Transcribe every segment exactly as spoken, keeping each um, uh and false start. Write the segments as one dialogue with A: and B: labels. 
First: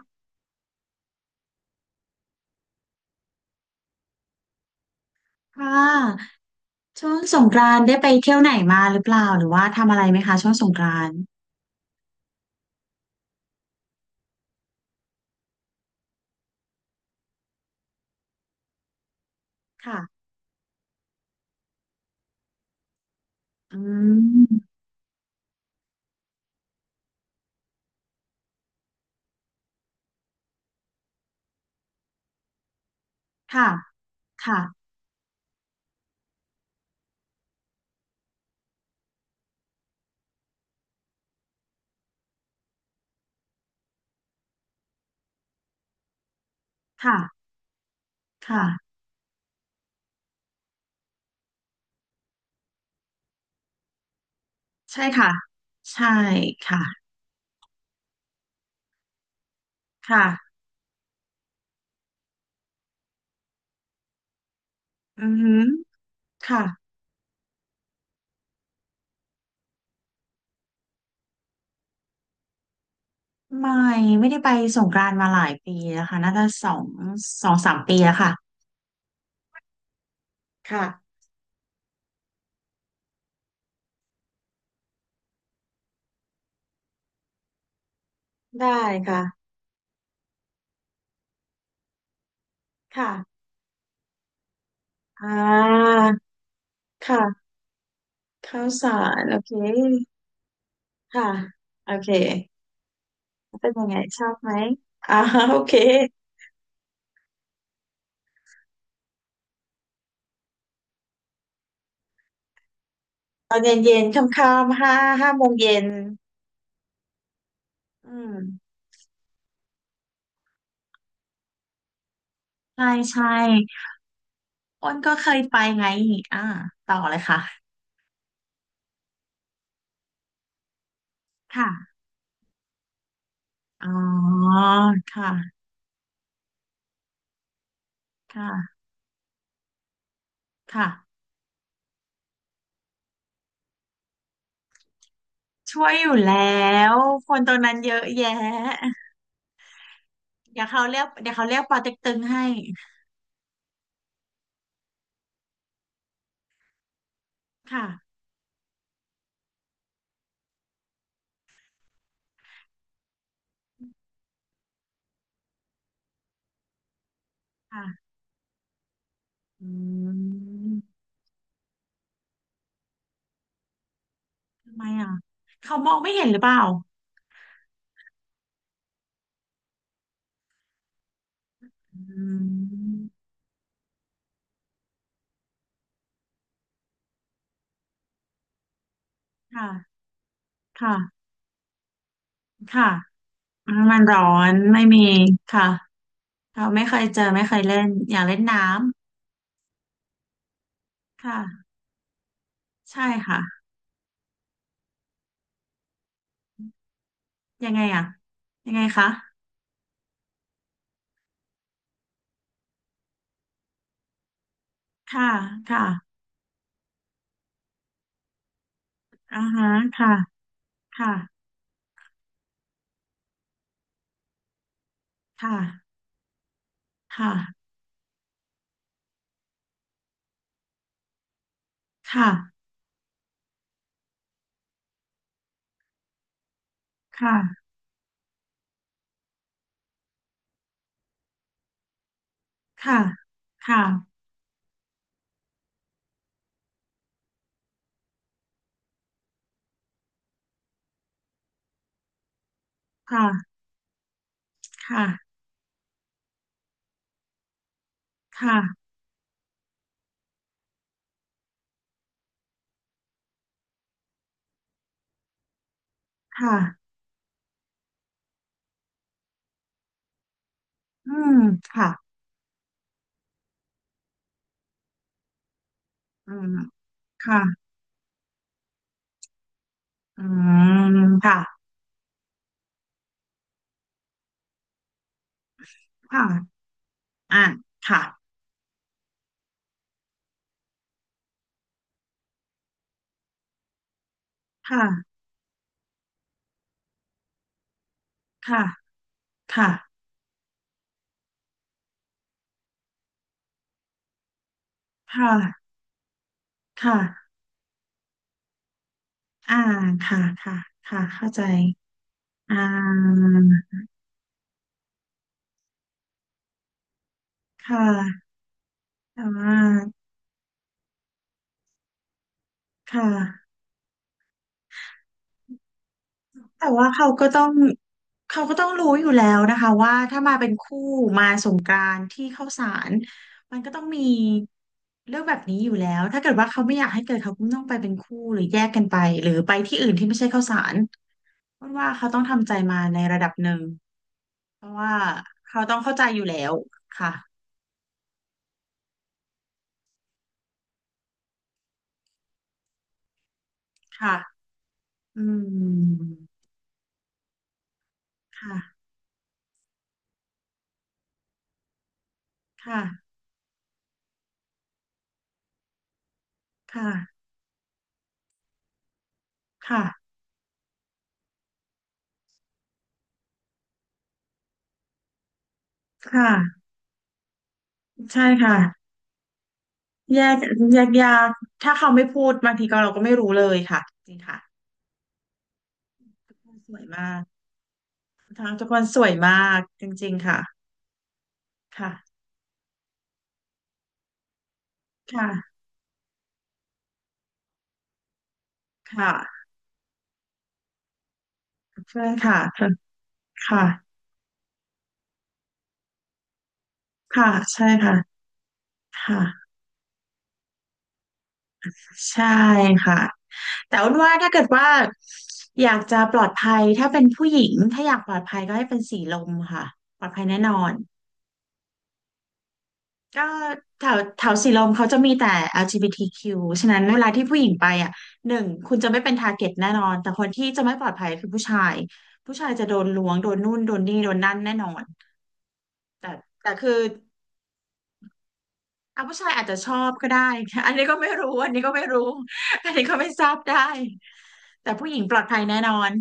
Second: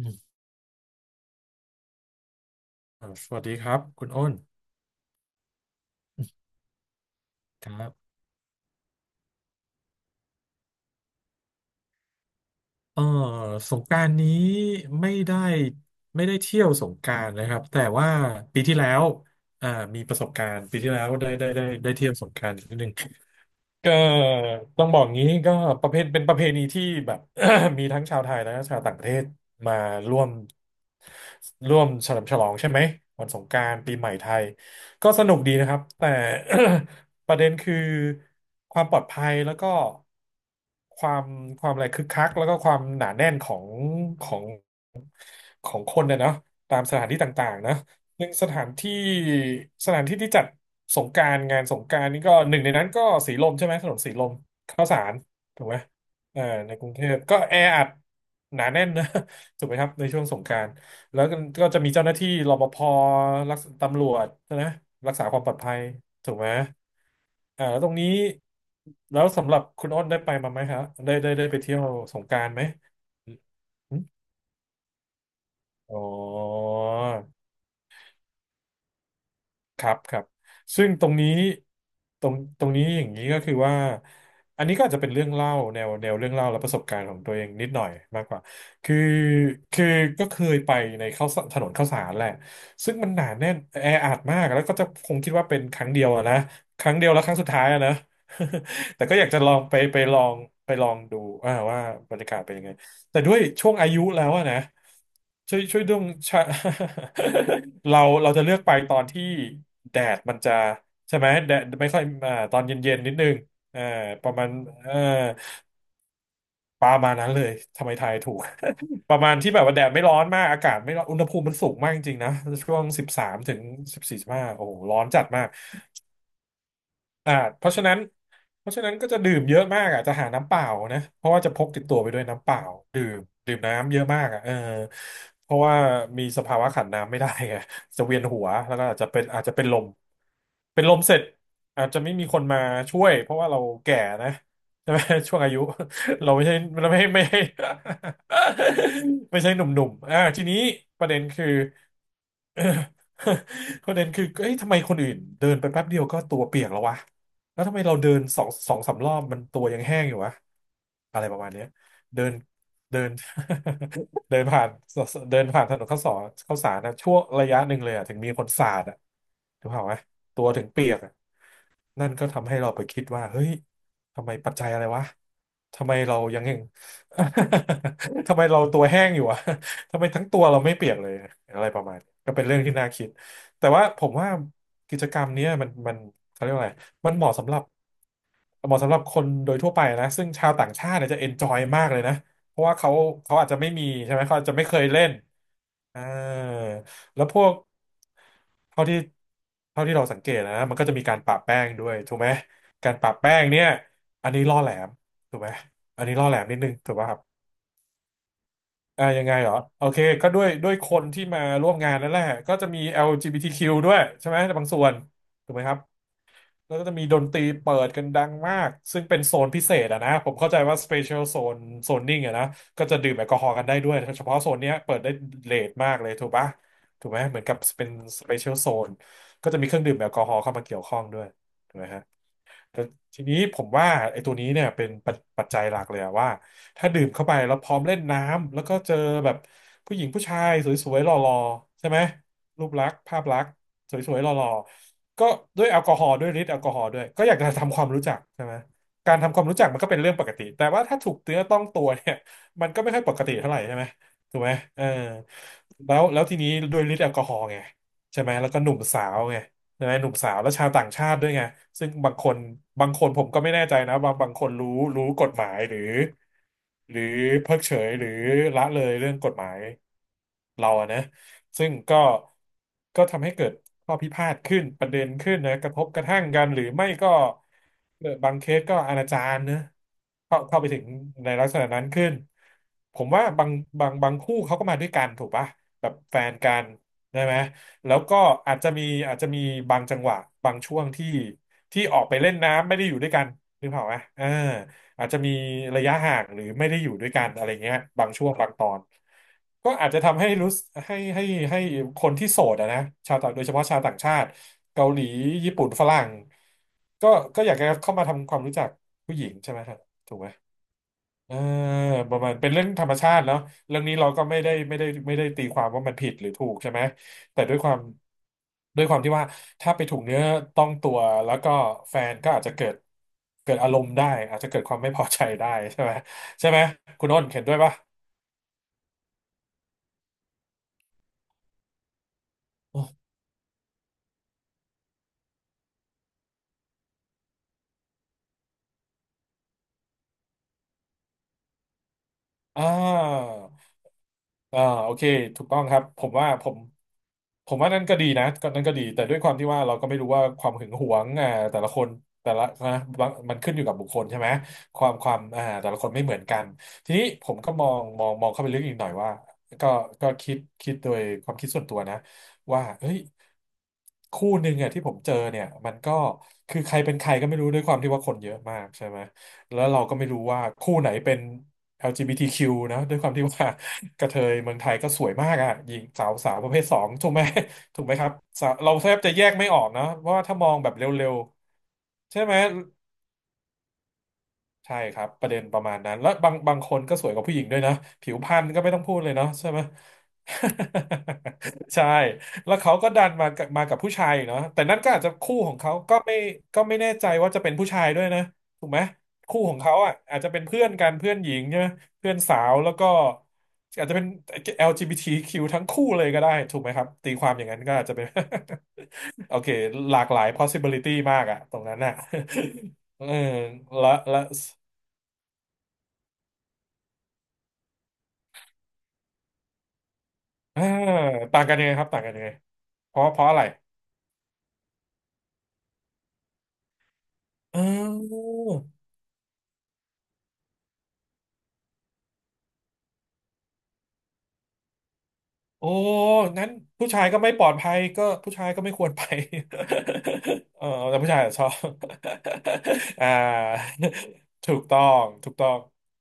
A: อืมอ่าสวัสดีครับคุณอ้น
B: ค่ะช่วงสงก
A: ค
B: รานต์
A: รับ
B: ได้ไปเที่ยวไหนมาหรือเปล่าหรือว่าทำอะไรไหมคะช่วงสงกรานต์
A: เออสงกรานต์นี้ไม่ได้ไม่ได้เที่ยวสงกรานต์นะครับแต่ว่าปีที่แล้วอ่า
B: ค่ะ
A: มีประสบการณ์ปีที่แล้วได้ได้ได้ได้เที่ยวสงกรานต์นิดนึง
B: อื
A: ก็
B: ม
A: ต้องบอกงี้ก็ประเพณเป็นประเพณีที่แบบ มีทั้งชาวไทยและชาวต่างประเทศมาร่วมร่วมเฉลิมฉลองใช่ไหมวันสงกรา
B: ค่ะ
A: นต์ปีใหม่ไทย
B: ค่ะ
A: ก็สนุกดีนะครับแต่ ประเด็นคือความปลอดภัยแล้วก็ความความอะไรคึกคักแล้วก็ความหนาแน่นของของของคนเนี่ยเนาะตามสถาน
B: ค่ะ
A: ที่ต่างๆนะ หนึ่งสถานที่
B: ค่ะ
A: สถานที่ที่จัดสงกรานต์งานสงกรานต์นี่ก็หนึ่งในนั้นก็สีลมใช่ไหมถนนสีลมข้าวสา
B: ใช่
A: ร
B: ค่ะ
A: ถูกไหม
B: ใช่
A: เออในกรุงเท
B: ค่ะ
A: พก็แออัดหนาแน่นนะ ถูกไหมครับในช่วงสงก
B: ค่ะ
A: รานต์แล้วก็ก็จะมีเจ้าหน้าที่รปภรักษาตำรวจนะรักษา
B: อือ
A: ความปล
B: หื
A: อด
B: อ
A: ภัยถูกไหม
B: ค่ะ
A: อ่าแล้วตรงนี้แล้วสำหรับคุณอ้นได้ไปมาไหมครับได้ได้ได้ไปเที่ยวสงกรานต์ไหม
B: ไม่
A: อืม
B: ไม่ได้ไปสงกรานต์มาหลายปี
A: อ๋อ
B: แล้วค่ะน่าจะสองสองสามปีแล้วค่ะ
A: ครับครับซึ่งตร
B: ค่ะ
A: งนี้ตรงตรงนี้อย่างนี้ก็คือว่าอันนี้ก็อาจจะเป็นเรื่องเล่าแนวแนวเรื่องเล่าและประสบการณ์ของตัวเองนิดหน่อยมากกว่า
B: ได้
A: คือ
B: ค่ะ
A: คือก็เคยไปในข้าวสารถนนข้าวสารแหละซึ่ง
B: ค่ะ
A: มันหนาแน่นแออัดมากแล้วก็จะคง
B: อ่
A: คิดว่าเป็นครั้ง
B: า
A: เดียวอะนะครั้งเดียวแล้วครั้ง
B: ค่ะ
A: สุดท้ายอะนะ
B: ข้าว สา
A: แต่ก็อ
B: ร
A: ยาก
B: โอ
A: จะล
B: เค
A: องไปไปลองไปลองดู
B: ค่ะ
A: อ่าว่า
B: โอเค
A: บรรยากาศเป็นยังไง แต่ด้วย
B: เป็
A: ช่ว
B: น
A: ง
B: ยั
A: อา
B: งไง
A: ยุ
B: ช
A: แล้
B: อ
A: ว
B: บ
A: อะ
B: ไหม
A: นะ
B: อ่าโอ
A: ช่วย
B: เค
A: ช่วยดึงชะ เราเราจะเลือกไปตอนที่แดดมันจะใช่ไหมแดดไม่ค่อยอ่าตอนเย็นๆนิดนึง
B: ตอนเย็น
A: เอ่า
B: เย็น
A: ประมาณ
B: ค่ำๆ
A: เอ่อ
B: ห้าห้าโมงเย็น
A: ประมาณนั้นเลยทำไม
B: อื
A: ทายถูก
B: ม
A: ประมาณที่แบบว่าแดดไม่ร้อนมากอากาศไม่ร้อนอุณหภูมิมันสูงมากจริงๆนะช่ว
B: ใช่
A: งสิบสา
B: ใช่
A: มถึงสิบสี่สิบห้าโอ้โห
B: อ้
A: ร้
B: น
A: อน
B: ก็
A: จัด
B: เคย
A: มาก
B: ไปไงอ่าต่อเลย
A: อ่าเพ
B: ค่ะ
A: ราะฉะนั้นเพราะฉะนั้นก็จะดื่มเยอะมากอ่ะจะหาน้ำเปล่านะเพราะว่าจะพกติด
B: ค่ะ
A: ตัวไปด้วยน้ำเปล่าดื่มดื่ม
B: อ๋อ
A: น้ำเยอะมากอ่ะเออ
B: ค
A: เพราะ
B: ่ะ
A: ว่ามีสภาวะขาดน้ำไม่ได้ไง จะเวียนหัว
B: ค่ะ
A: แล้วก็อาจจะเป็นอาจจะเป็นลมเป็น
B: ค่ะ
A: ลมเสร็จอาจจะไม่มีคนมาช่วยเพราะว่าเราแก่นะใช่ไหม ช่วงอายุ
B: ช่วยอยู่
A: เรา
B: แล้
A: ไม่ใช่เรา
B: ว
A: ไม่ไม่
B: คน
A: ไม่
B: ตรงนั้นเยอะแยะ
A: ไม่ใช่หนุ่มๆอ่าทีนี้
B: เดี๋ยวเขาเรี
A: ป
B: ยก
A: ระเด็น
B: เดี๋ยว
A: คื
B: เขา
A: อ
B: เรียกปอเต็กตึงให้
A: ประเด็นคือเอ้ยทำไมคนอื่นเดินไปแป๊บเดียวก็ตัวเปียกแล้ววะ แล้วทำไมเราเดิ
B: ค่ะ
A: นสองสองสามรอบมันตัวยังแห้งอยู่วะอะไรประมาณเนี้ยเดินเดิน เดินผ่านเดินผ่านถนนข้าวสารข้าวสารนะช่วงระยะหนึ่งเลยอะ
B: ค่ะ
A: ถึงมีคนสาดอะถูกเปล่าวะ
B: อื
A: ตัวถึง
B: ม
A: เปียกอะนั่นก็ทำให้เราไปคิดว่าเฮ้ยทำไมปัจจัย
B: ทำ
A: อะ
B: ไม
A: ไรวะ
B: อ่ะ เขา
A: ทำ
B: ม
A: ไม
B: องไม่
A: เรา
B: เห็นหรื
A: ยั
B: อ
A: ง
B: เป
A: แห้
B: ล่า
A: ง ทำไมเราตัวแห้งอยู่วะทำไมทั้งตัวเราไม่เปียกเลยอะไรประมาณ
B: อื
A: นี้ก็เป็นเรื่องที่น่า
B: ม
A: คิดแต่ว่าผมว่ากิจกรรมเนี้ยมันมันเขาเรียกว่าอะไร มันเหมาะสำหรับเหมาะสำหรับคนโดย
B: ค่ะ
A: ทั่วไปนะซึ่งชาวต่างชา
B: ค่ะ
A: ติเนี่ยจะเอนจอยมากเลยนะเพราะว่า
B: ค่ะ
A: เขาเขาอาจจะไม่มี
B: มัน
A: ใช่
B: ร้
A: ไหม
B: อ
A: เขาอาจ
B: น
A: จะไม่เค
B: ไม่
A: ยเล่
B: มี
A: น
B: ค่ะ
A: อ่า
B: เราไม่เคยเจ
A: แล้ว
B: อ
A: พ
B: ไม่
A: วก
B: เคยเล่นอยากเล่นน้ำ
A: เท่าที่เท่าที่เราสังเกตนะมันก็จะมีการปะ
B: ค่ะ
A: แป้งด้วยถูกไหมการ
B: ใช่
A: ปะแป้งเนี่
B: ค่ะ
A: ยอันนี้ล่อแหลมถูกไหมอันนี้ล่อแหลมนิดนึงถูกป่ะครับ
B: ยังไงอ่ะยังไง
A: อ่า
B: คะ
A: ยังไงเหรอโอเคก็ด้วยด้วยคนที่มาร่วมงานนั่นแหละก็จะมี แอล จี บี ที คิว ด้วยใช่ไหมในบางส่วน
B: ค่ะ
A: ถูกไหมครับ
B: ค่ะ
A: แล้วก็จะมีดนตรีเปิดกันดังมากซึ่งเป็นโซ
B: อ่า
A: นพิ
B: ฮะ
A: เศษอะนะ
B: ค่ะ
A: ผมเข้าใจว่า
B: ค่ะ
A: special zone zoning อะนะก็จะดื่มแอลกอฮอล์กันได้ด้วยเฉพาะโซนเนี้ยเปิดได้
B: ค
A: เลทมา
B: ่ะ
A: กเลยถูกปะถูกไหม
B: ค่ะ
A: เหมือนกับเป็น special zone ก็จะมีเครื่องดื่มแอลกอฮอล์เข้ามาเกี่ยวข้องด้วยถูกไหมฮะ
B: ค่ะ
A: แต่ทีนี้ผมว่าไอ้ตัวนี้เนี่ยเป็นปัจปัจจัยหลักเลยอะว่าถ้าดื่มเข้าไปแล้วพร้อมเล่นน้ำแล้วก็เจอแบบผู้หญิงผู้ชายสวยๆหล่อๆใช่ไหมรูปลักษ
B: ค่ะ
A: ณ์ภาพลักษณ์
B: ค
A: สวยๆหล่อๆก็ด้วยแอลกอฮอล์ด้วยฤทธิ์แอลกอฮอล์ด้วยก็อยากจะทำความรู้จักใช่ไหมการทำความรู้จักมันก็เป็นเรื่องปกติแต่ว่าถ้าถูกเนื้อต้องตัวเนี่ยมันก็ไม่ค่อยปกติเท่า
B: ่ะ
A: ไหร่ใช่ไหมถูกไหมเออ
B: ค่ะ
A: แล้วแล้วทีนี้ด้วยฤทธิ์แอลกอฮอล์ไงใช่ไหมแล้ว
B: ค่ะ
A: ก็หนุ่มสาวไง ใชหนุ่มสาวและชาวต่างชาติด้วยไงซึ่งบางคนบางคนผมก็ไม่แน่ใจนะบางบางคนรู้รู้กฎหมายหรือ
B: ค่ะค่ะค่ะ
A: หรือเพิกเฉยหรือละเลยเรื่องกฎหมายเราอะนะ
B: อืม
A: ซึ่ง
B: ค่ะ
A: ก็ก็ทำให้เกิดข้อพิพาทขึ้นประเด็นขึ้นนะกระทบกระทั่ง
B: อื
A: กั
B: ม
A: นหรือไม่ก็
B: ค่ะ
A: เอ่อบางเคสก็อนาจารนะ
B: อื
A: เข้าเข้าไปถึง
B: ม
A: ใน
B: ค่ะ
A: ลักษณะนั้นขึ้นผมว่าบางบางบางคู่เขาก็มาด้วยกันถูกปะแบบแฟ
B: ค่ะ
A: นกันได้ไหม
B: อ่า
A: แล้ว
B: ค่ะ
A: ก็อาจจะมีอาจจะมีบางจังหวะบางช่วงที่ที่ออกไปเล่นน้ำไม่ได้อยู่ด้วยกันนึกภาพไหมเอออาจ
B: ค่ะ
A: จะมีระยะห่างหรือไม่ได้อยู่ด้วยกันอะไรเงี้ยบางช่วงบางต
B: ค่ะ
A: อนก็
B: ค่ะ
A: อาจจะทำให้รู้สึกให้ให้ให้คนที่โสดอะนะชาวต่างโดยเฉพาะชาวต่างชาติเกาหลี
B: ค
A: ญี่ปุ่น
B: ่ะ
A: ฝรั่ง
B: ค
A: ก็
B: ่ะ
A: ก็อยากจะเข้ามาทำความรู้จักผู้หญิงใช่
B: อ่า
A: ไหมครับถู
B: ค่ะ
A: กไหม
B: ค่ะค่ะเข้า
A: เออ
B: ใจ
A: ประมาณเป็น
B: อ่า
A: เรื่องธรรมชาติเนาะเรื่องนี้เราก็ไม่ได้ไม่ได้ไม่ได้ตีความว่ามันผิดหรือถูกใช่ไหมแต่ด้วยความ
B: ค่ะ
A: ด้วยความที่
B: อ่
A: ว่าถ้าไป
B: า
A: ถูกเนื้อต้องตัวแล้วก็แฟนก็อาจจะเกิด
B: ค่ะ
A: เกิดอารมณ์ได้อาจจะเกิดความไม่พอใจได้ใช่ไหมใช่ไหม
B: แต่ว่า
A: คุ
B: เขา
A: ณอ้
B: ก็
A: น
B: ต้
A: เห็
B: อ
A: น
B: ง
A: ด้วยปะ
B: เขาก็ต้องรู้อยู่แล้วนะคะว่าถ้ามาเป็นคู่มาสงกรานต์ที่เข้าสารมันก็ต้องมีเรื่องแบบนี้อยู่แล้วถ้าเกิดว่าเขาไม่อยากให้เกิดเขาก็ต้องไปเป็นคู่หรือแยกกันไปหรือไปที่อื่นที่ไม่ใช่เข้าสารเพราะว่าเขาต้องทำใจ
A: อ่
B: มาในระดับหนึ่ง
A: า อ่า
B: เพราะ
A: โอ
B: ว่า
A: เคถูกต้อ
B: เขา
A: งค
B: ต้อ
A: รั
B: ง
A: บ
B: เข้า
A: ผ
B: ใจ
A: ม
B: อยู่
A: ว่า
B: แล้
A: ผ
B: ว
A: ม
B: ค่ะ
A: ผมว่านั่นก็ดีนะก็นั่นก็ดีแต่ด้วยความที่ว่าเราก็ไม่รู้ว่าความหึงหวงอ่าแต่ละคนแต่ละนะบางมันขึ้นอยู่กับบุคคล
B: ค่ะ
A: ใช่ไหมความควา
B: อื
A: มอ่าแต่ละคนไม่เหมื
B: ม
A: อนกันทีนี้ผมก็มองมองมองเข้าไป
B: ค่ะ
A: ลึกอีกหน่อยว่าก็ก็คิดคิดโดยความคิดส่วนตัวนะว่า
B: ค่ะ
A: เฮ้ยคู่หนึ่งอ่ะที่ผมเจอเนี่ยมันก็คือใคร
B: ค่ะ
A: เป็นใครก็ไม่รู้ด้วยความที่ว่าคนเยอะมากใช่ไหมแล้วเรา
B: ค่ะ
A: ก็ไม่รู้ว่าคู่ไหนเป็น แอล จี บี ที คิว นะด้วยความที่ว่า กระเทยเมืองไทยก็สวยมากอ่ะหญิง
B: ค
A: สาวสาวประเภ
B: ่ะ
A: ทสองถูกไหม ถูกไหมครับ
B: ใช่
A: สาว
B: ค่ะ
A: เราแทบจะแยกไม่ออกนะเพราะ
B: แย
A: ว่าถ้า
B: ก
A: มองแบบ
B: แย
A: เร
B: ก
A: ็ว
B: ยากถ้าเขาไม่
A: ๆใช่
B: พูด
A: ไหม
B: บางทีก็เราก็ไม่รู้เลยค่ะจริงค่ะ
A: ใช่ครับประเด็นประมาณนั้นแล้วบา
B: ทุ
A: ง
B: กค
A: บา
B: น
A: ง
B: ส
A: ค
B: ว
A: น
B: ย
A: ก็สว
B: มา
A: ยก
B: ก
A: ว่าผู้หญิงด้วยนะผิวพรรณ
B: ทั้ง
A: ก็
B: ทุก
A: ไม่
B: ค
A: ต้อ
B: น
A: งพู
B: ส
A: ด
B: ว
A: เล
B: ย
A: ยเนาะใช่
B: มา
A: ไหม
B: กจริงๆค่ะ
A: ใช่
B: ค่ะ
A: แล้วเขาก็ดันมากับมากับผู้ชายเนาะแต่นั่นก็อาจจะคู่ของ
B: ค่ะ
A: เขาก็ไม่ก็ไม่แน่ใจว่าจะเป็นผู้ชายด้วยนะถูกไหม
B: ค
A: คู่
B: ่ะ
A: ของเขาอ่ะอาจจะเป็นเพื่อนกันเพื่อนหญิงใช่ไหม
B: เพื่อ
A: เพื่
B: น
A: อนสา
B: ค่ะ
A: ว
B: เพื่อ
A: แล้
B: น
A: วก็
B: ค่ะ
A: อาจจะเป็น แอล จี บี ที คิว ทคิวทั้งคู่เลยก็ได้ถูกไหมครับตีค
B: ค่ะ
A: วามอย่างนั้น
B: ใช่
A: ก็อาจ
B: ค่ะ
A: จะเป็น
B: ค
A: โอเค
B: ่ะ
A: หลากหลาย possibility มากอะตรงนั้นอ่ะ
B: ใช่ ค่ะ
A: เออ
B: แต่อ้
A: และ
B: วนว่า
A: และ
B: ถ้าเกิดว่าอยากจะปลอดภัยถ้าเป็นผู้หญิงถ้าอยากปลอดภัยก็ให้เป็นสีลมค่ะปลอดภัยแน่นอ
A: อ่า
B: น
A: ต่างกันยังไงครับต่างกันยังไงเพราะเพ
B: ก็
A: ราะอะไร
B: แถวแถวสีลมเขาจะมีแต่ แอล จี บี ที คิว ฉะนั้นเวลาที่ผู้หญิง
A: เ
B: ไปอ่ะ
A: ออ
B: หนึ่งคุณจะไม่เป็นทาร์เก็ตแน่นอนแต่คนที่จะไม่ปลอดภัยคือผู้ชายผู้ชายจะโดนล้วงโดนนู่นโดนนี่โดนนั่นแน่นอน
A: โอ้
B: แต่
A: นั้
B: แต่
A: น
B: คือ
A: ผู้ชายก็ไม่ปลอดภัยก็ผู้ชายก็ไม่ควรไป
B: อ่ะผู้ชายอาจจะชอบก็ได้
A: เอ อ
B: อันนี้ก็
A: แต่
B: ไม่
A: ผู้ชาย
B: รู้
A: อะชอ
B: อันนี้
A: บ
B: ก็ไม่รู้ อันนี้ก็
A: อ่า
B: ไม่ทราบได้
A: ถูก
B: แต่
A: ต้อ
B: ผู้หญิง
A: ง
B: ปลอด
A: ถูก
B: ภัย
A: ต้อ
B: แน่
A: ง
B: นอน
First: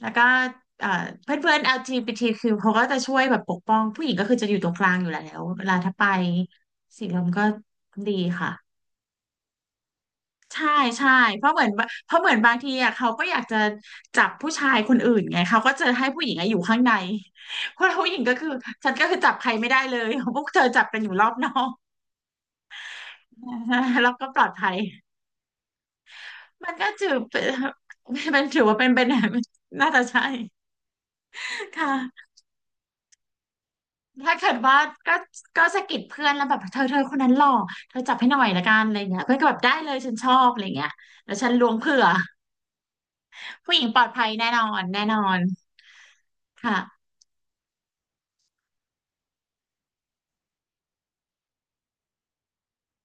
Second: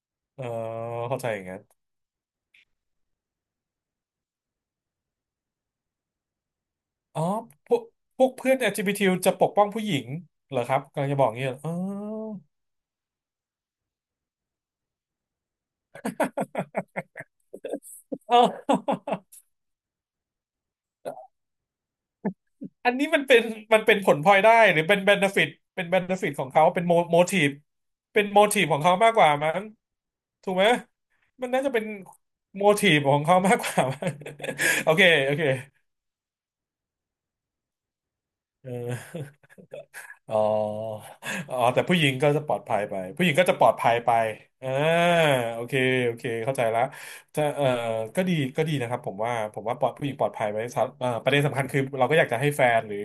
B: แล้วก็
A: เออ
B: เอ่อ
A: เข้าใจ
B: เพื่อ
A: อ
B: น
A: ย่าง
B: เพื่อ
A: นั้
B: น
A: น
B: แอล จี บี ที คิว เขาก็จะช่วยแบบปกป้องผู้หญิงก็คือจะอยู่ตรงกลางอยู่แล้วเวลาถ้าไปสีล
A: อ๋อ
B: มก็
A: พวก
B: ดี
A: พวก
B: ค่ะ
A: เพื่อน แอล จี บี ที จบีทีจะปกป้องผู้หญิงเหรอ
B: ใช่
A: ครับกำลั
B: ใช่
A: งจะบอก
B: เพ
A: เงี้ย
B: ราะ
A: เหร
B: เห
A: อ
B: มือ
A: อ๋
B: นเพราะเหมือนบางทีอ่ะเขาก็อยากจะจับผู้ชายคนอื่นไงเขาก็จะให้ผู้หญิงอะอยู่ข้างในเพราะผู้หญิงก็
A: อ
B: คือฉันก็คือจับ ใครไม่ได้เลยพวกเธอจับกันอยู่รอบนอก
A: อันนี้มันเป็นมันเป็น ผ
B: แล้ว
A: ล
B: ก็
A: พลอ
B: ป
A: ย
B: ลอด
A: ได้
B: ภั
A: ห
B: ย
A: รือเป็นเบนฟิตเป็นเบนฟิตของเขา
B: มัน
A: เป็น
B: ก็
A: โม
B: ถือ
A: โมที
B: เป็น
A: ฟเป็นโม
B: เป็นถื
A: ที
B: อ
A: ฟข
B: ว่า
A: อง
B: เป็น
A: เขา
B: เป็น
A: มากกว่ามั้ง
B: น่าจะใช่
A: ถูกไหมมันน่าจะเป็น
B: ค่ะ
A: โมทีฟของเขามากกว่ามั้ง
B: ถ้าเกิดว่า
A: โอเค
B: ก็
A: โอเค
B: ก็สะกิดเพื่อนแล้วแบบเธอเธอคนนั้นหล่อเธอจับให้หน่อยละ
A: เอ
B: กันอะไรเงี้ยเพื่อนก็
A: อ
B: แบบได้เลยฉันชอ
A: อ๋อ
B: บอะไรเงี้ยแล้วฉัน
A: อ๋อ
B: ล้วง
A: แต่ผู้
B: เผื่
A: ห
B: อ
A: ญิงก็จะปลอดภัยไปผู้หญิงก็จะปลอ
B: ผู้
A: ด
B: หญิง
A: ภัย
B: ปลอด
A: ไป
B: ภัยแน่นอ
A: อ่า
B: นแน่นอน
A: โอเคโอเคเข้าใจ
B: ค่ะ
A: ละจะเอ่อก็ดีก็ดีนะครับ ผมว่าผมว่าปลอดผู้หญิงปลอดภัยไว้สำเอ่อประเด็นสำคัญคือเราก็อยากจะให้แฟนหรือ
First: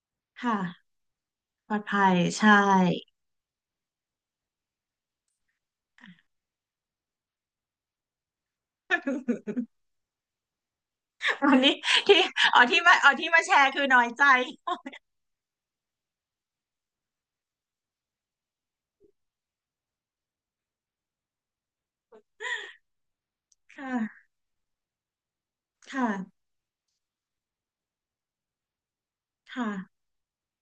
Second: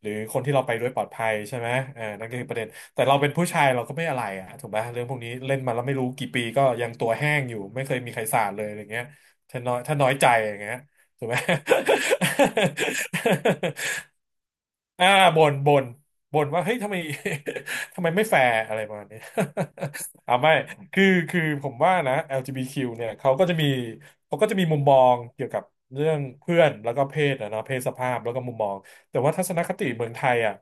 A: หรือคนที่เราไปด้ว
B: ค่ะ
A: ยปลอดภัยใช่ไห
B: ป
A: ม
B: ลอด
A: อ่า
B: ภัย
A: นั่นก็คือ
B: ใช่
A: ประเด็นแต่เราเป็นผู้ชายเราก็ไม่อะไรอะถูกไหมเรื่องพวกนี้เล่นมาแล้วไม่รู้กี่ปีก็ยังตัวแห้งอยู่ไม่เคยมีใครสาดเลยอะไรเงี้ยถ้า น้อยถ้าน้อยใจอย่างเงี้ยถูกไหม
B: วันนี้ที่อ๋อที่มาอ๋อที่มาแชร์คือ น้อยใจ
A: อ่าบ่นบ่นบ่นว่าเฮ้ยทำไม ทำไมไม่แฟร์อะไรประมาณนี้ อ่าไม่คือคือผมว่านะ แอล จี บี ที คิว เนี่ยเขาก็จะมี
B: ค่ะ
A: เขาก็จะมีมุมมองเกี่ยวกับเรื่อง
B: ค่ะ
A: เพื่อนแล้วก็เพศนะเนาะเพศสภาพแล้วก็มุมมองแต่ว่าทัศน
B: ค่ะ
A: คติเมืองไทยอ่ะ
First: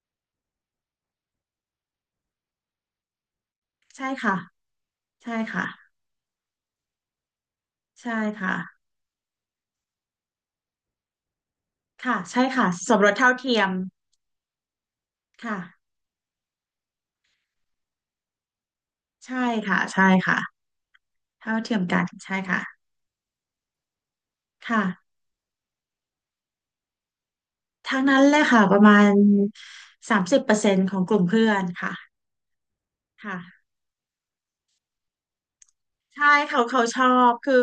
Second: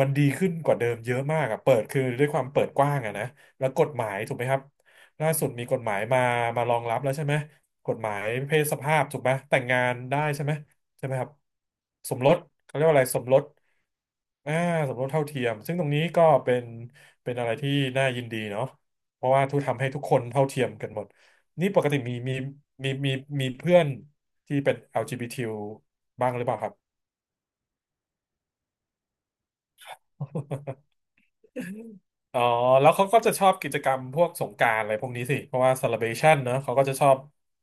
A: มันดีขึ้นกว่าเดิมเยอะมากอ่ะเปิดคือด้วยความเปิดกว้างอ่ะนะแล้วกฎห
B: ใช่
A: มายถู
B: ค่ะ
A: กไหมครับล่า
B: ใช่
A: สุด
B: ค่ะ
A: มีกฎหมายมามารองรับแล้วใช่ไหมกฎห
B: ใช่
A: มาย
B: ค่ะ
A: เพศสภาพถูกไหมแต่งงานได้ใช่ไหมใช่ไหมครับส
B: ค่ะ
A: มรส
B: ใช่ค่ะ
A: เขาเรียก
B: ส
A: ว่า
B: ม
A: อะ
B: ร
A: ไร
B: ส
A: สม
B: เท่า
A: รส
B: เทียม
A: อ่าสมรสเท่าเทียม
B: ค่ะ
A: ซึ่งตรงนี้ก็เป็นเป็นอะไรที่น่ายินดีเนาะเพราะ
B: ใช่
A: ว่าทุก
B: ค่ะ
A: ทำให้ทุก
B: ใช่
A: คน
B: ค่ะ
A: เท่าเทียมกันหมด
B: เท่า
A: นี่
B: เที
A: ป
B: ยม
A: กติ
B: กัน
A: มีมี
B: ใช่ค่ะ
A: มีมีมีเพื่อนที่เป็น
B: ค่ะ
A: แอล จี บี ที คิว บทีบ้างหรือเปล่าครับ
B: ทั้งนั้นเลยค่ะประมาณสามสิบเปอร์เซ็นต์ของกลุ่มเพื่อนค่ะ
A: อ๋อแล้วเขาก็จะชอบ
B: ค่ะ
A: กิจกรรมพวกสงกรานต์อะไรพวกนี้สิเพราะว่า
B: ใช่
A: celebration เนอะ
B: เขา
A: เขา
B: เขา
A: ก็จะ
B: ช
A: ช
B: อ
A: อบ
B: บคือ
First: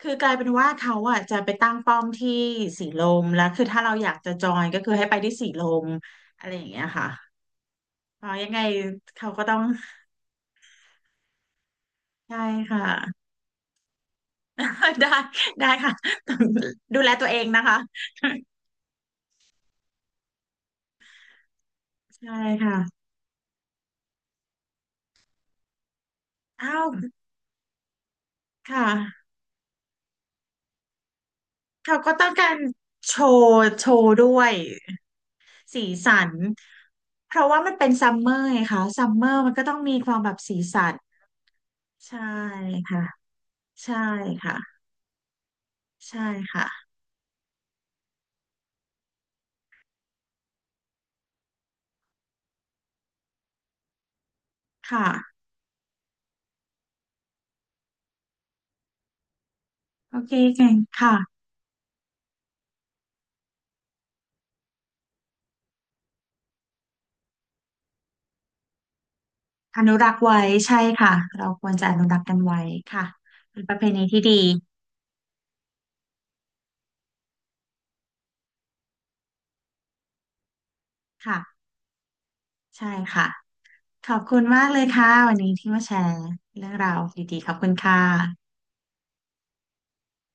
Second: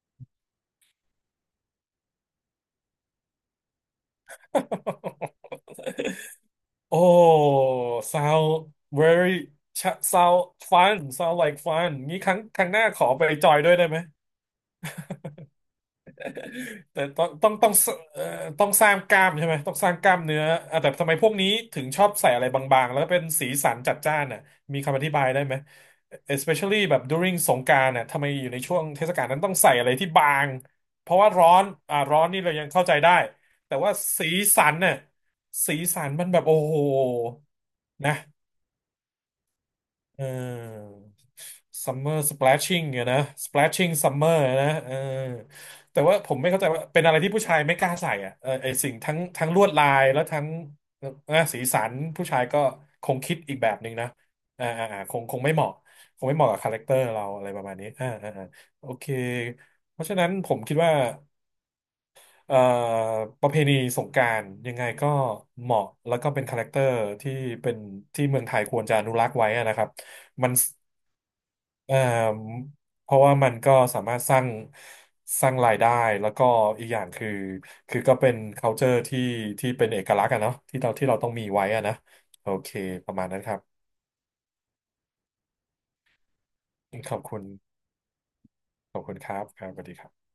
B: คือกลายเป็นว่าเขาอ่ะจะไปตั้งป้อมที่สีลมแล้วคือถ้าเราอยากจะจอยก็คือให้ไปที่สีล มอะไรอย่างเงี้ย
A: โอ้
B: ค่ะเพราะยังไง
A: sound
B: เขาก็
A: very
B: ต้อง
A: cha- sound fun sound like fun งี้ค
B: ใช่
A: รั้งครั้งห
B: ค่ะ
A: น้าขอไปจอยด้วยได้ไหม
B: ได้ได้ค่ะดู
A: แต่
B: แล
A: ต้อ
B: ตั
A: ง
B: วเอง
A: ต้อง
B: นะ
A: ต้อง
B: คะ
A: เอ่อต้องสร้างกล้ามใช่ไหมต้องสร้างกล้ามเนื้ออ่ะแต่ทำไมพวกนี้ถึงชอบใส่
B: ใช่
A: อะไรบางๆแล้
B: ค่ะ
A: วเป็นสีสันจัดจ้านน่ะมีคำอธิบายได้ไหม
B: อ้า
A: especially
B: ว
A: แบบ during สงกรานต์น่ะทำไมอยู่ในช่
B: ค่
A: วงเทศกาล
B: ะ
A: นั้นต้องใส่อะไรที่บางเพราะว่าร้อน
B: เขา
A: อ่า
B: ก็
A: ร้อ
B: ต้
A: น
B: อง
A: นี่
B: กา
A: เรา
B: ร
A: ยังเข้าใจได้
B: โชว์
A: แต่
B: โช
A: ว่า
B: ว์ด้
A: สี
B: วย
A: สันน่ะสี
B: สี
A: สัน
B: สั
A: มัน
B: น
A: แบบโอ้โห
B: เพราะว่ามันเป็นซั
A: นะ
B: มเมอร์ไงคะซัมเมอร์มันก็ต้องมีควา
A: เ
B: มแบบสีสั
A: อ
B: น
A: อ summer
B: ใช่
A: splashing
B: ค่ะ
A: อะนะ splashing
B: ใช่
A: summer
B: ค่ะ
A: อะนะเออแต่ว่า
B: ใช่
A: ผมไม่เข้าใจว่า
B: ค่ะ
A: เป็นอะไรที่ผู้ชายไม่กล้าใส่อ่ะเออไอสิ่งทั้งทั้งลวดลายแล้วทั้งนะสีสันผู้ชายก็คงคิดอีกแบบหนึ่งนะอ่าอ่าอ่า
B: ค่ะ
A: คงคงไม่เหมาะคงไม่เหมาะกับคาแรคเตอร์เราอะไรประมาณนี้อ่าอ่าอ่าโอเคเพราะฉะ
B: โอ
A: นั้น
B: เค
A: ผม
B: เก่
A: คิ
B: ง
A: ดว่า
B: ค่ะ
A: เอ่อประเพณีสงกรานต์ยังไงก็เหมาะแล้วก็เป็นคาแรคเตอร์ที่เป็นที่เมืองไทยควรจะอนุรักษ์ไว้อะนะ
B: อ
A: ครับ
B: นุรักษ์ไว้
A: มัน
B: ใช่ค่ะ เราควรจะอ
A: เอ่
B: นุรักษ์กันไว้
A: อ
B: ค่ะ
A: เพราะว่ามัน
B: เป็นป
A: ก็
B: ระเพ
A: สา
B: ณี
A: มาร
B: ที่
A: ถ
B: ดี
A: สร้างสร้างรายได้แล้วก็อีกอย่างคือคือก็เป็น culture ที่ที่เป็นเอกลักษณ์อะเนาะที่เราที่เราต้องมี
B: ค่ะ
A: ไว้อะนะโอเค
B: ใช่
A: ประมา
B: ค่ะ
A: ณนั้นครับ
B: ขอบคุณมากเลยค่ะ วันนี้ที่มาแชร์เรื่องราว
A: ขอบ
B: ดี
A: คุณ
B: ๆ ขอบคุณค่ะ
A: ขอบคุณครับครับสวัสดีครับ